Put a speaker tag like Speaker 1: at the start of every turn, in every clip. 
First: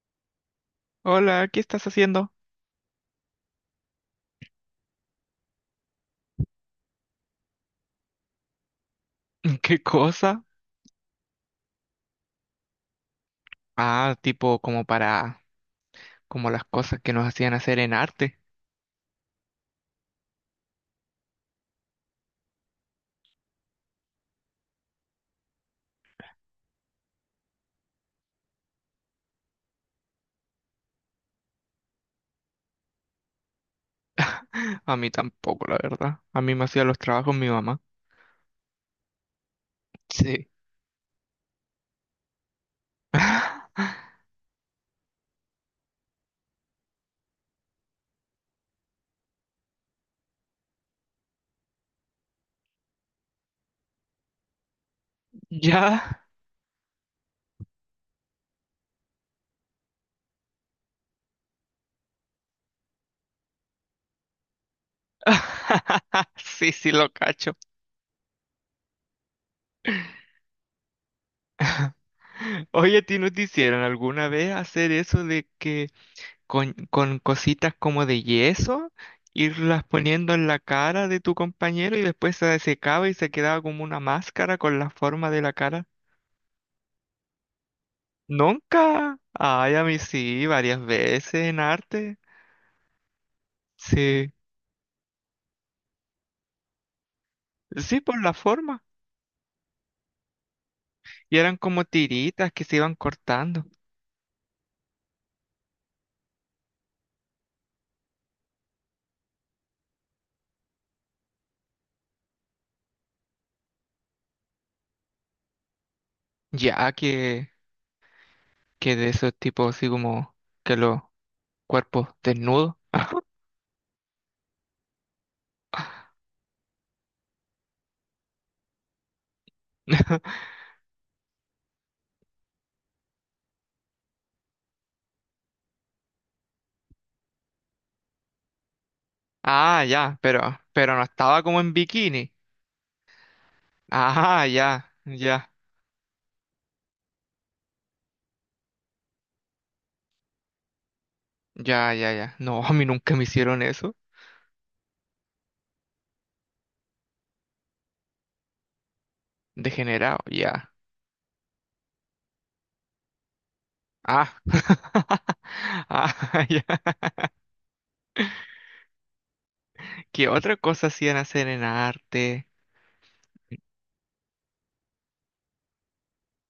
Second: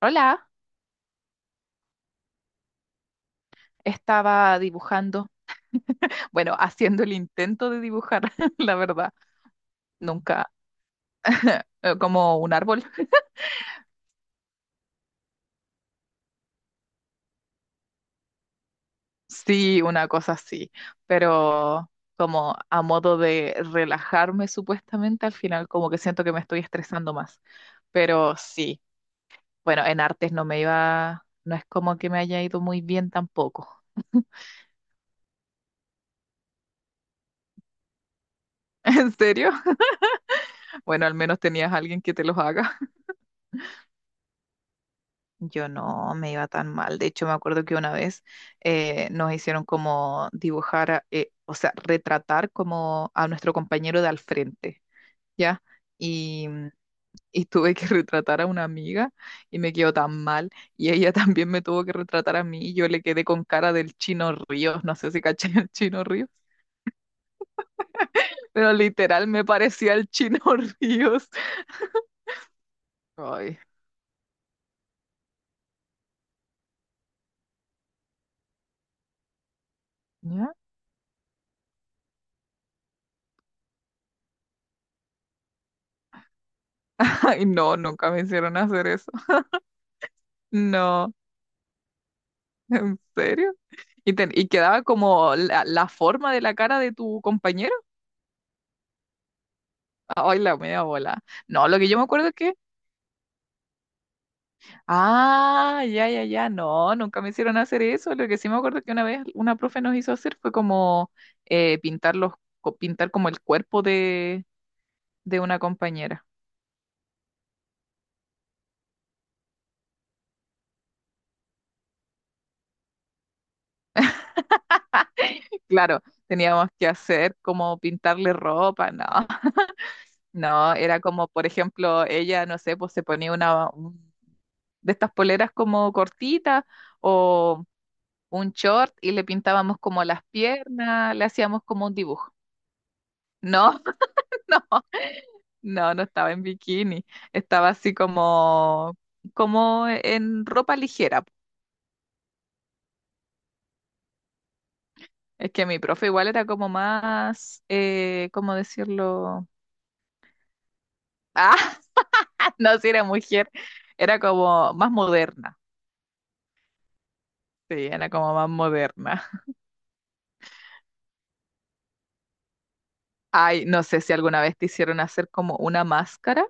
Speaker 1: Hola,
Speaker 2: Hola, ¿qué estás haciendo?
Speaker 1: estaba dibujando, bueno, haciendo el intento de dibujar, la verdad,
Speaker 2: ¿Qué cosa?
Speaker 1: nunca, como un árbol.
Speaker 2: Ah, tipo como para, como las cosas que nos hacían hacer en arte.
Speaker 1: Sí, una cosa así, pero como a modo de relajarme supuestamente, al final como que siento que me estoy estresando más, pero sí, bueno, en artes no me iba, no es como que me haya ido muy bien tampoco.
Speaker 2: A mí tampoco, la verdad. A mí me hacía los trabajos mi mamá.
Speaker 1: ¿En serio?
Speaker 2: Sí.
Speaker 1: Bueno, al menos tenías a alguien que te los haga. Yo no me iba tan mal. De hecho, me acuerdo que una vez nos hicieron como dibujar, o sea, retratar como a nuestro compañero de al frente, ¿ya?
Speaker 2: ¿Ya?
Speaker 1: Y, y tuve que retratar a una amiga y me quedó tan mal. Y ella también me tuvo que retratar a mí y yo le quedé con cara del Chino Ríos. No sé si caché el Chino Ríos,
Speaker 2: Sí, sí, lo cacho.
Speaker 1: pero literal me parecía el Chino Ríos.
Speaker 2: Oye, ¿a ti no te
Speaker 1: Ay,
Speaker 2: hicieron alguna vez hacer eso de que con cositas como de yeso, irlas poniendo en
Speaker 1: ¿ya?
Speaker 2: la cara de tu compañero y después se secaba y se quedaba como una máscara con la forma de la cara?
Speaker 1: Ay, no, nunca me hicieron hacer eso.
Speaker 2: Nunca. Ay, a mí sí, varias
Speaker 1: No.
Speaker 2: veces en arte.
Speaker 1: ¿En serio? Y,
Speaker 2: Sí,
Speaker 1: y quedaba como la forma de la cara de tu compañero.
Speaker 2: sí, por la forma.
Speaker 1: Ay, la media bola.
Speaker 2: Y eran
Speaker 1: No, lo
Speaker 2: como
Speaker 1: que yo me acuerdo es
Speaker 2: tiritas
Speaker 1: que.
Speaker 2: que se iban cortando.
Speaker 1: Ah, ya, ya, ya. No, nunca me hicieron hacer eso. Lo que sí me acuerdo que una vez una profe nos hizo hacer fue como pintar pintar como el cuerpo de una compañera.
Speaker 2: Ya que de esos tipos así como que los cuerpos desnudos.
Speaker 1: Claro, teníamos que hacer como pintarle ropa, no. No, era como, por ejemplo, ella, no sé, pues se ponía de estas poleras como cortitas o un short y le pintábamos
Speaker 2: Ah,
Speaker 1: como
Speaker 2: ya,
Speaker 1: las
Speaker 2: pero no
Speaker 1: piernas, le
Speaker 2: estaba como
Speaker 1: hacíamos
Speaker 2: en
Speaker 1: como un
Speaker 2: bikini.
Speaker 1: dibujo. No,
Speaker 2: Ah,
Speaker 1: no,
Speaker 2: ya, ya,
Speaker 1: no, no estaba en bikini, estaba así como, como en ropa ligera.
Speaker 2: ya, ya, ya. No, a mí nunca me hicieron eso.
Speaker 1: Es que mi profe igual era como más, ¿cómo decirlo?
Speaker 2: Degenerado, ya.
Speaker 1: Ah, no, si era mujer, era
Speaker 2: Ah,
Speaker 1: como más moderna.
Speaker 2: ah, ya.
Speaker 1: Sí, era como más moderna.
Speaker 2: ¿Qué otra cosa hacían hacer en arte?
Speaker 1: Ay, no sé si alguna vez te hicieron hacer como una máscara,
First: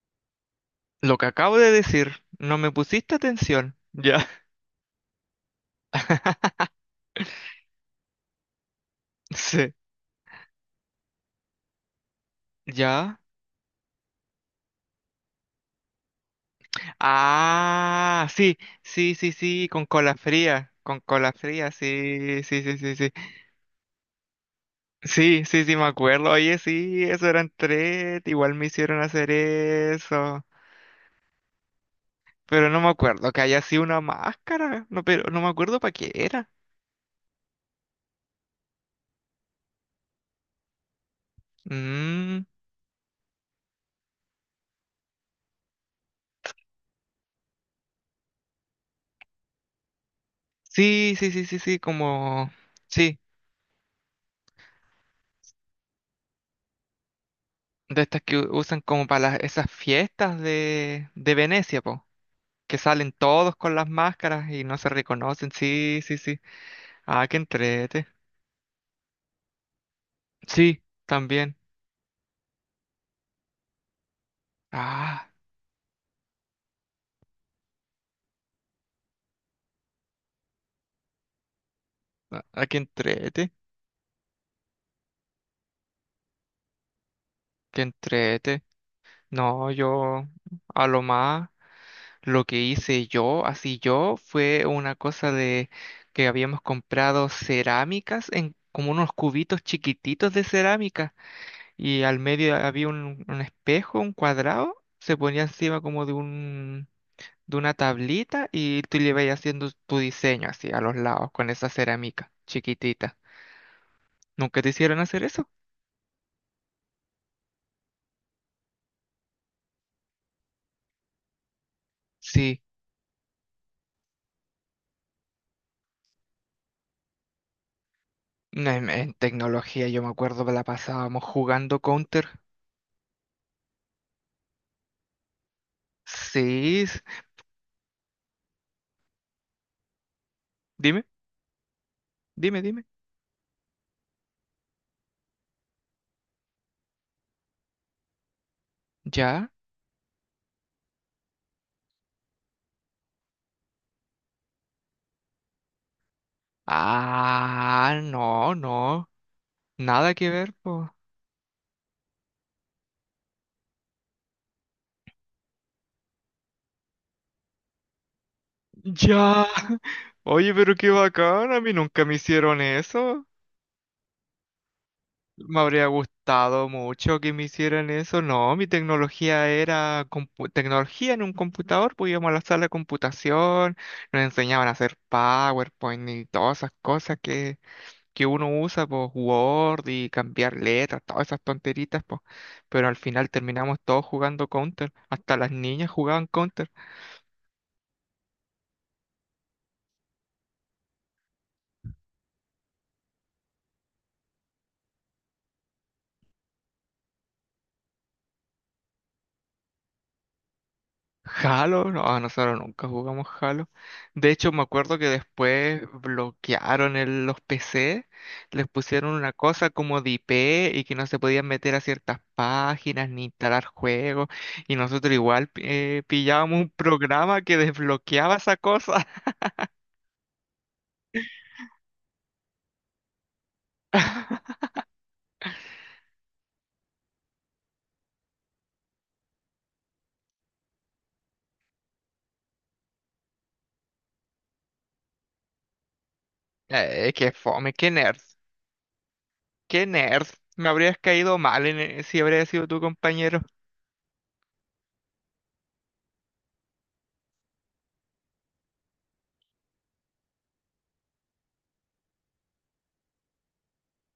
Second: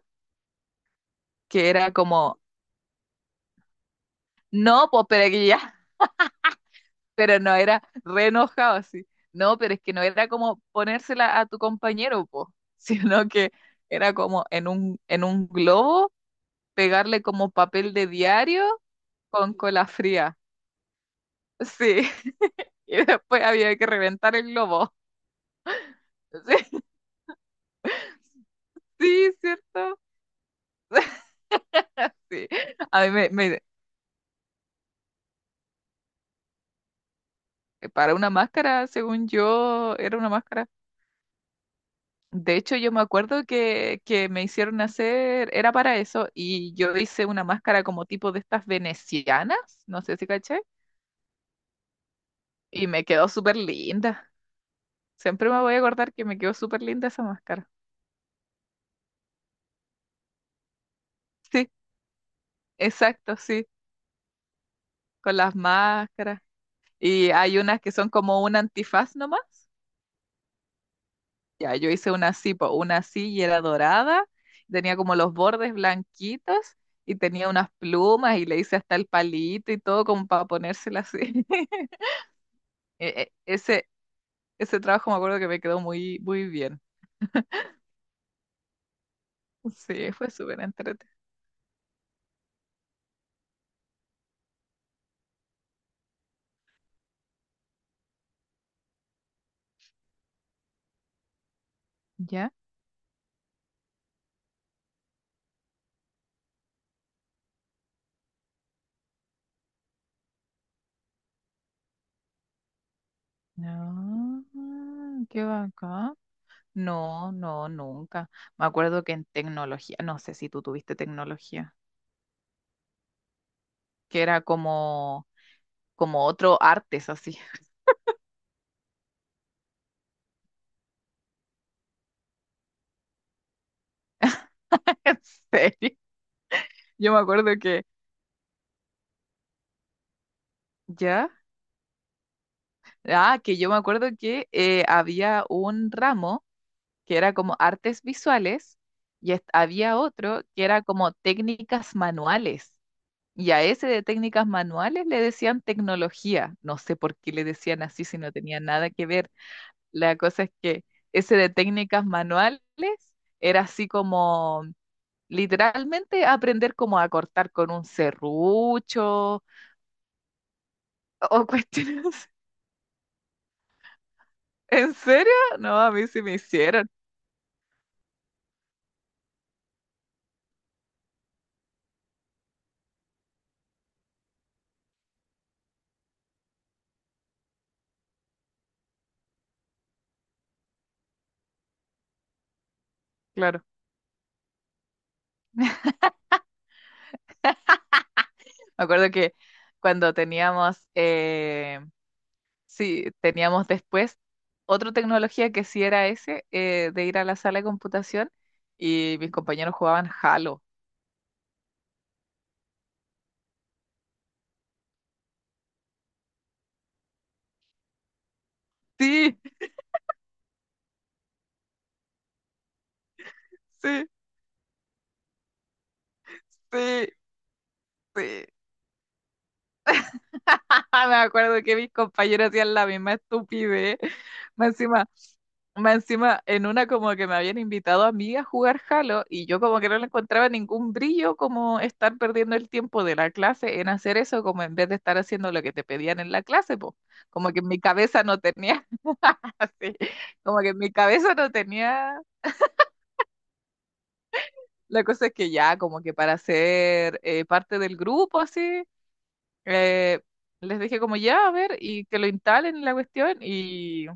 Speaker 2: Lo que acabo
Speaker 1: que
Speaker 2: de
Speaker 1: era
Speaker 2: decir,
Speaker 1: como,
Speaker 2: no me pusiste atención. Ya.
Speaker 1: no, pues pero aquí ya. Pero no era re enojado así. No,
Speaker 2: Sí.
Speaker 1: pero es que no era como ponérsela a tu compañero, po,
Speaker 2: ¿Ya?
Speaker 1: sino que era como en un globo, pegarle como papel de
Speaker 2: Ah, sí,
Speaker 1: diario
Speaker 2: sí, sí,
Speaker 1: con
Speaker 2: sí,
Speaker 1: cola fría.
Speaker 2: con cola fría,
Speaker 1: Sí,
Speaker 2: sí, sí, sí, sí,
Speaker 1: y
Speaker 2: sí.
Speaker 1: después había que reventar el globo.
Speaker 2: Sí, sí, sí, me acuerdo. Oye, sí, eso eran tres, igual me hicieron hacer
Speaker 1: Sí, sí, ¿cierto?
Speaker 2: eso.
Speaker 1: Sí.
Speaker 2: Pero no me
Speaker 1: A mí me,
Speaker 2: acuerdo que
Speaker 1: me-
Speaker 2: haya sido una máscara, no, pero no me acuerdo para qué era.
Speaker 1: Para una máscara, según yo, era una máscara.
Speaker 2: Mm,
Speaker 1: De hecho, yo me acuerdo que me hicieron hacer, era para eso, y yo hice una máscara como tipo de estas venecianas, no sé si caché,
Speaker 2: sí, sí, sí, sí, sí, como,
Speaker 1: y me
Speaker 2: sí,
Speaker 1: quedó súper linda. Siempre me voy a acordar que me quedó súper linda esa máscara.
Speaker 2: de estas que usan como para las, esas fiestas de
Speaker 1: Sí,
Speaker 2: Venecia, po. Que salen
Speaker 1: exacto,
Speaker 2: todos
Speaker 1: sí,
Speaker 2: con las máscaras y no se
Speaker 1: con
Speaker 2: reconocen.
Speaker 1: las
Speaker 2: Sí, sí, sí.
Speaker 1: máscaras.
Speaker 2: Ah,
Speaker 1: Y
Speaker 2: que
Speaker 1: hay unas que
Speaker 2: entrete.
Speaker 1: son como un antifaz nomás.
Speaker 2: Sí, también.
Speaker 1: Ya, yo hice una así, po, una así y era dorada, tenía como
Speaker 2: Ah,
Speaker 1: los bordes blanquitos y tenía unas plumas y le hice hasta el palito y todo como para ponérsela así.
Speaker 2: a que
Speaker 1: E- e-
Speaker 2: entrete,
Speaker 1: ese, ese trabajo me acuerdo que me quedó muy, muy bien.
Speaker 2: que entrete. No,
Speaker 1: Sí,
Speaker 2: yo
Speaker 1: fue súper
Speaker 2: a lo
Speaker 1: entretenido.
Speaker 2: más lo que hice yo, así yo, fue una cosa de que habíamos comprado cerámicas en como unos cubitos chiquititos de cerámica y al
Speaker 1: ¿Ya?
Speaker 2: medio había un espejo, un cuadrado, se ponía encima como de un de una tablita y tú le vas haciendo tu diseño así a los lados con esa cerámica chiquitita.
Speaker 1: No,
Speaker 2: ¿Nunca te hicieron hacer
Speaker 1: qué
Speaker 2: eso?
Speaker 1: bacán. No, no, nunca. Me acuerdo que en tecnología, no sé si tú tuviste tecnología,
Speaker 2: Sí,
Speaker 1: que era como, como otro artes así.
Speaker 2: no, en tecnología yo me acuerdo que la pasábamos jugando Counter.
Speaker 1: En serio.
Speaker 2: Sí,
Speaker 1: Yo me acuerdo que,
Speaker 2: dime,
Speaker 1: ¿ya?
Speaker 2: dime, dime.
Speaker 1: Ah, que yo me acuerdo que había un ramo que era como artes visuales y
Speaker 2: ¿Ya?
Speaker 1: había otro que era como técnicas manuales. Y a ese de técnicas manuales le decían tecnología. No sé por qué le decían
Speaker 2: Ah,
Speaker 1: así si no
Speaker 2: no,
Speaker 1: tenía nada que
Speaker 2: no,
Speaker 1: ver.
Speaker 2: nada
Speaker 1: La
Speaker 2: que
Speaker 1: cosa es
Speaker 2: ver,
Speaker 1: que
Speaker 2: po.
Speaker 1: ese de técnicas manuales era así como literalmente aprender cómo a cortar con un serrucho
Speaker 2: Ya. Oye, pero qué
Speaker 1: o
Speaker 2: bacán, a mí nunca me
Speaker 1: cuestiones.
Speaker 2: hicieron eso.
Speaker 1: ¿En serio?
Speaker 2: Me
Speaker 1: No,
Speaker 2: habría
Speaker 1: a mí sí me
Speaker 2: gustado
Speaker 1: hicieron,
Speaker 2: mucho que me hicieran eso. No, mi tecnología era tecnología en un computador. Pues íbamos a la sala de computación, nos enseñaban a hacer PowerPoint y todas esas cosas que uno usa, pues Word y cambiar letras, todas esas tonteritas, pues. Pero al final
Speaker 1: claro.
Speaker 2: terminamos todos jugando Counter. Hasta las niñas jugaban Counter.
Speaker 1: Me acuerdo que cuando teníamos sí, teníamos después otra tecnología que sí era ese, de ir a la sala de computación y mis compañeros jugaban Halo.
Speaker 2: Halo, no, ah, nosotros nunca jugamos Halo. De hecho, me acuerdo que después bloquearon los PC, les pusieron una
Speaker 1: Sí,
Speaker 2: cosa como de IP y que no se podían meter a ciertas páginas ni instalar
Speaker 1: sí,
Speaker 2: juegos. Y nosotros igual pillábamos un
Speaker 1: sí,
Speaker 2: programa que desbloqueaba
Speaker 1: sí.
Speaker 2: esa cosa.
Speaker 1: Ah, me acuerdo que mis compañeros hacían la misma estupidez. Más encima, más encima, en una como que me habían invitado a mí a jugar Halo y yo como que no le encontraba ningún brillo como estar perdiendo el tiempo de la clase en hacer eso, como en vez de estar haciendo lo que te pedían en la clase, pues
Speaker 2: Qué
Speaker 1: como que en
Speaker 2: fome,
Speaker 1: mi
Speaker 2: qué nerd,
Speaker 1: cabeza no tenía.
Speaker 2: qué
Speaker 1: Así,
Speaker 2: nerd.
Speaker 1: como
Speaker 2: Me
Speaker 1: que en mi
Speaker 2: habrías
Speaker 1: cabeza
Speaker 2: caído
Speaker 1: no
Speaker 2: mal en
Speaker 1: tenía,
Speaker 2: si habrías sido tu compañero
Speaker 1: la cosa es que ya, como que para ser parte del grupo, así, eh, les dije como ya, a ver, y que lo instalen la cuestión, y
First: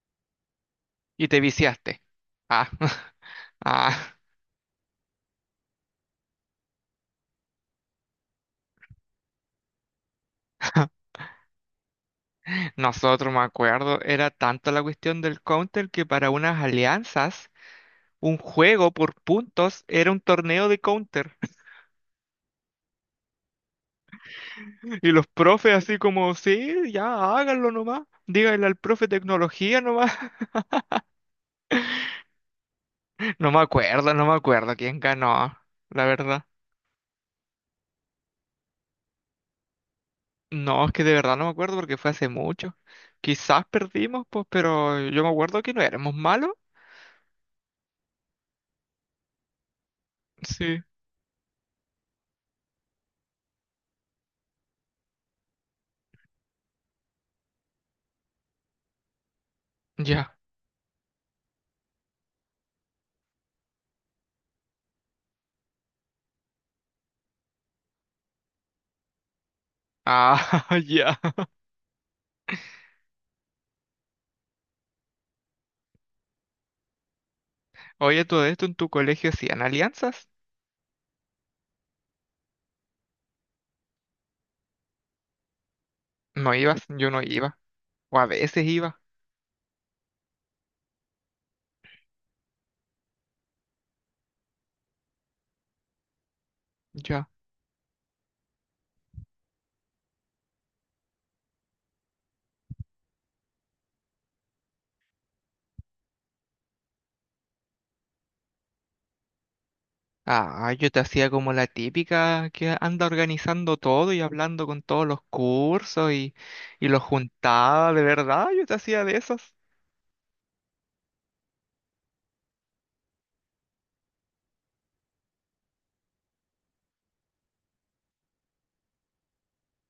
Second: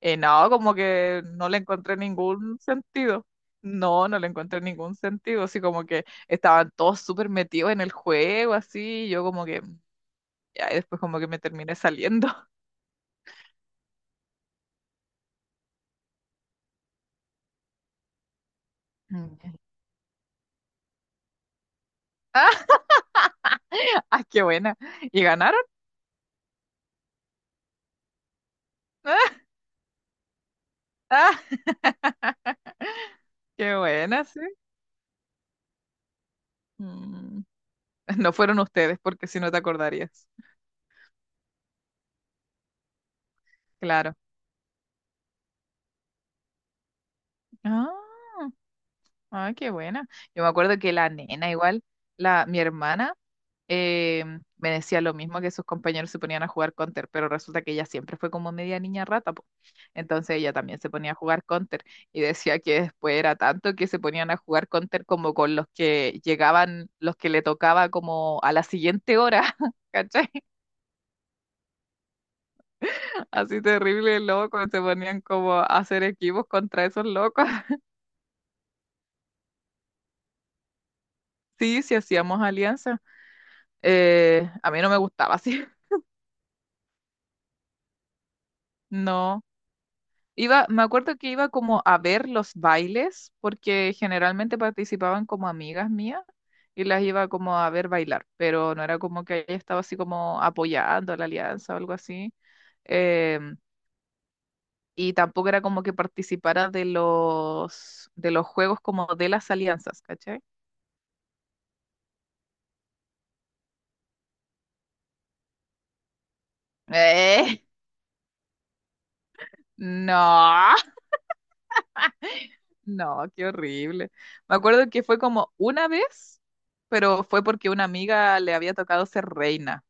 Speaker 1: no, como que
Speaker 2: y te
Speaker 1: no le encontré
Speaker 2: viciaste.
Speaker 1: ningún
Speaker 2: Ah,
Speaker 1: sentido. No,
Speaker 2: ah.
Speaker 1: no le encontré ningún sentido, así como que estaban todos súper metidos en el juego, así, y yo como que, ya, y después como que me terminé saliendo.
Speaker 2: Nosotros, me acuerdo, era tanto la cuestión del Counter que para unas alianzas, un juego por
Speaker 1: Mm.
Speaker 2: puntos era un torneo de Counter.
Speaker 1: ¡Ah! Ah, ¡qué buena!
Speaker 2: Y
Speaker 1: ¿Y
Speaker 2: los
Speaker 1: ganaron?
Speaker 2: profes así como, sí, ya háganlo nomás. Díganle al profe tecnología nomás.
Speaker 1: ¡Ah!
Speaker 2: No me
Speaker 1: ¡Qué
Speaker 2: acuerdo,
Speaker 1: buena,
Speaker 2: no me
Speaker 1: sí!
Speaker 2: acuerdo quién ganó, la verdad.
Speaker 1: Mm. No fueron ustedes, porque si no te acordarías.
Speaker 2: No, es que de verdad no me acuerdo porque fue hace mucho. Quizás
Speaker 1: Claro.
Speaker 2: perdimos, pues, pero yo me acuerdo que no éramos malos.
Speaker 1: Ah, ah, qué buena. Yo me acuerdo
Speaker 2: Sí,
Speaker 1: que la nena, igual, la, mi hermana, eh, me decía lo mismo que sus compañeros se ponían a jugar Counter, pero resulta que ella siempre fue como media niña rata, po.
Speaker 2: ya.
Speaker 1: Entonces ella también se ponía a jugar Counter y decía que después era tanto que se ponían a jugar Counter como con los que llegaban, los que le tocaba como a la siguiente hora, ¿cachai?
Speaker 2: Ah, ya.
Speaker 1: Así terrible, loco, se ponían como a hacer equipos contra esos locos.
Speaker 2: Oye, todo esto en tu colegio hacían alianzas.
Speaker 1: Sí, sí hacíamos alianza. A mí no me gustaba así.
Speaker 2: No ibas, yo no iba. O a veces iba.
Speaker 1: No. Iba, me acuerdo que iba como a ver los bailes, porque generalmente participaban como amigas mías y las
Speaker 2: Ya.
Speaker 1: iba como a ver bailar, pero no era como que ella estaba así como apoyando la alianza o algo así. Em, y tampoco era como que participara de los juegos como de las alianzas, ¿cachai?
Speaker 2: Ah, yo te hacía como la típica que anda organizando todo y hablando con todos los cursos y los
Speaker 1: Eh,
Speaker 2: juntaba, de verdad, yo te hacía de esas.
Speaker 1: no. No, qué horrible. Me acuerdo que fue como una vez, pero fue porque una amiga le había tocado ser reina.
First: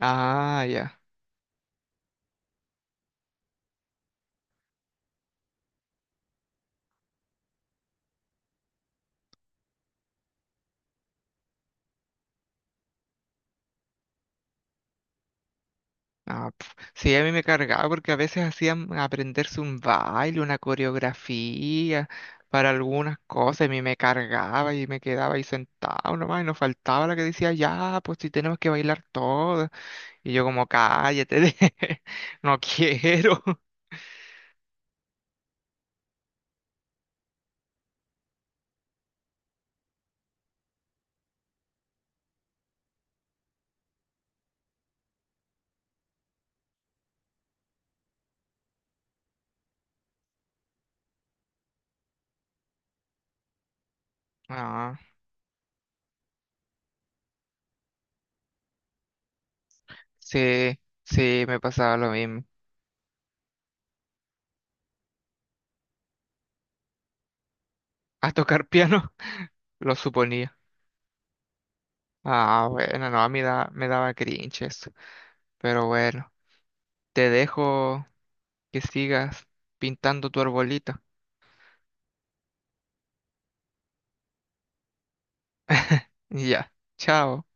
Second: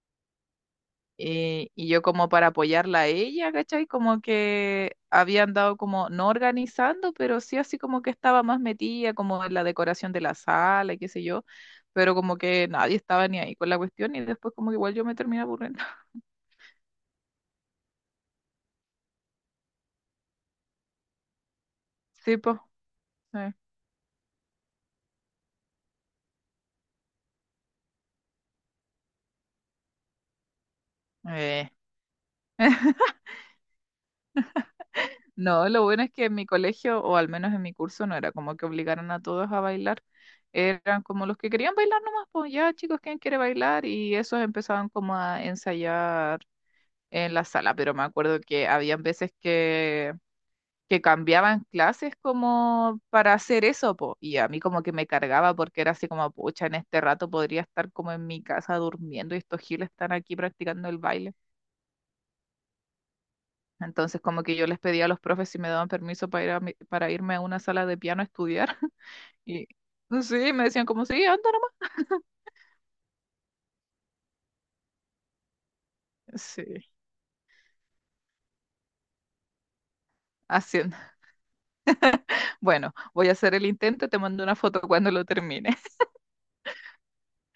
Speaker 2: Ah, ya.
Speaker 1: Y yo como para apoyarla a ella, ¿cachai? Como que había andado como no organizando, pero sí así como que estaba más metida como en la decoración de la sala y qué sé yo, pero como que nadie estaba ni ahí con la cuestión y después como que igual yo me terminé aburriendo.
Speaker 2: Ah, pf. Sí, a mí me cargaba porque a veces hacían aprenderse un baile, una coreografía
Speaker 1: Sí, pues.
Speaker 2: para algunas
Speaker 1: Eh.
Speaker 2: cosas, y a mí me cargaba y me quedaba ahí sentado nomás y nos faltaba la que decía, ya, pues si tenemos que bailar todo. Y yo como, cállate,
Speaker 1: Eh.
Speaker 2: no quiero.
Speaker 1: No, lo bueno es que en mi colegio, o al menos en mi curso, no era como que obligaran a todos a bailar. Eran como los que querían bailar nomás, pues ya chicos, ¿quién quiere bailar? Y esos empezaban como a ensayar en la sala, pero me acuerdo que habían veces que cambiaban clases como para hacer eso, po. Y a mí como que
Speaker 2: Ah,
Speaker 1: me cargaba porque era así como, pucha, en este rato podría estar como en mi casa durmiendo y estos giles están aquí
Speaker 2: sí,
Speaker 1: practicando el baile.
Speaker 2: sí, me pasaba lo mismo.
Speaker 1: Entonces, como que yo les pedía a los profes si me daban permiso para ir a para irme a una sala de piano a
Speaker 2: A tocar
Speaker 1: estudiar.
Speaker 2: piano,
Speaker 1: Y
Speaker 2: lo
Speaker 1: sí,
Speaker 2: suponía.
Speaker 1: me decían como, sí, anda nomás.
Speaker 2: Ah, bueno, no, a mí me daba cringe eso. Pero bueno,
Speaker 1: Sí,
Speaker 2: te dejo que sigas pintando tu arbolito.
Speaker 1: haciendo. Bueno, voy a hacer el intento, te mando una foto cuando lo termine.
Speaker 2: Y ya, chao.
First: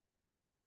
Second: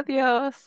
Speaker 1: Adiós.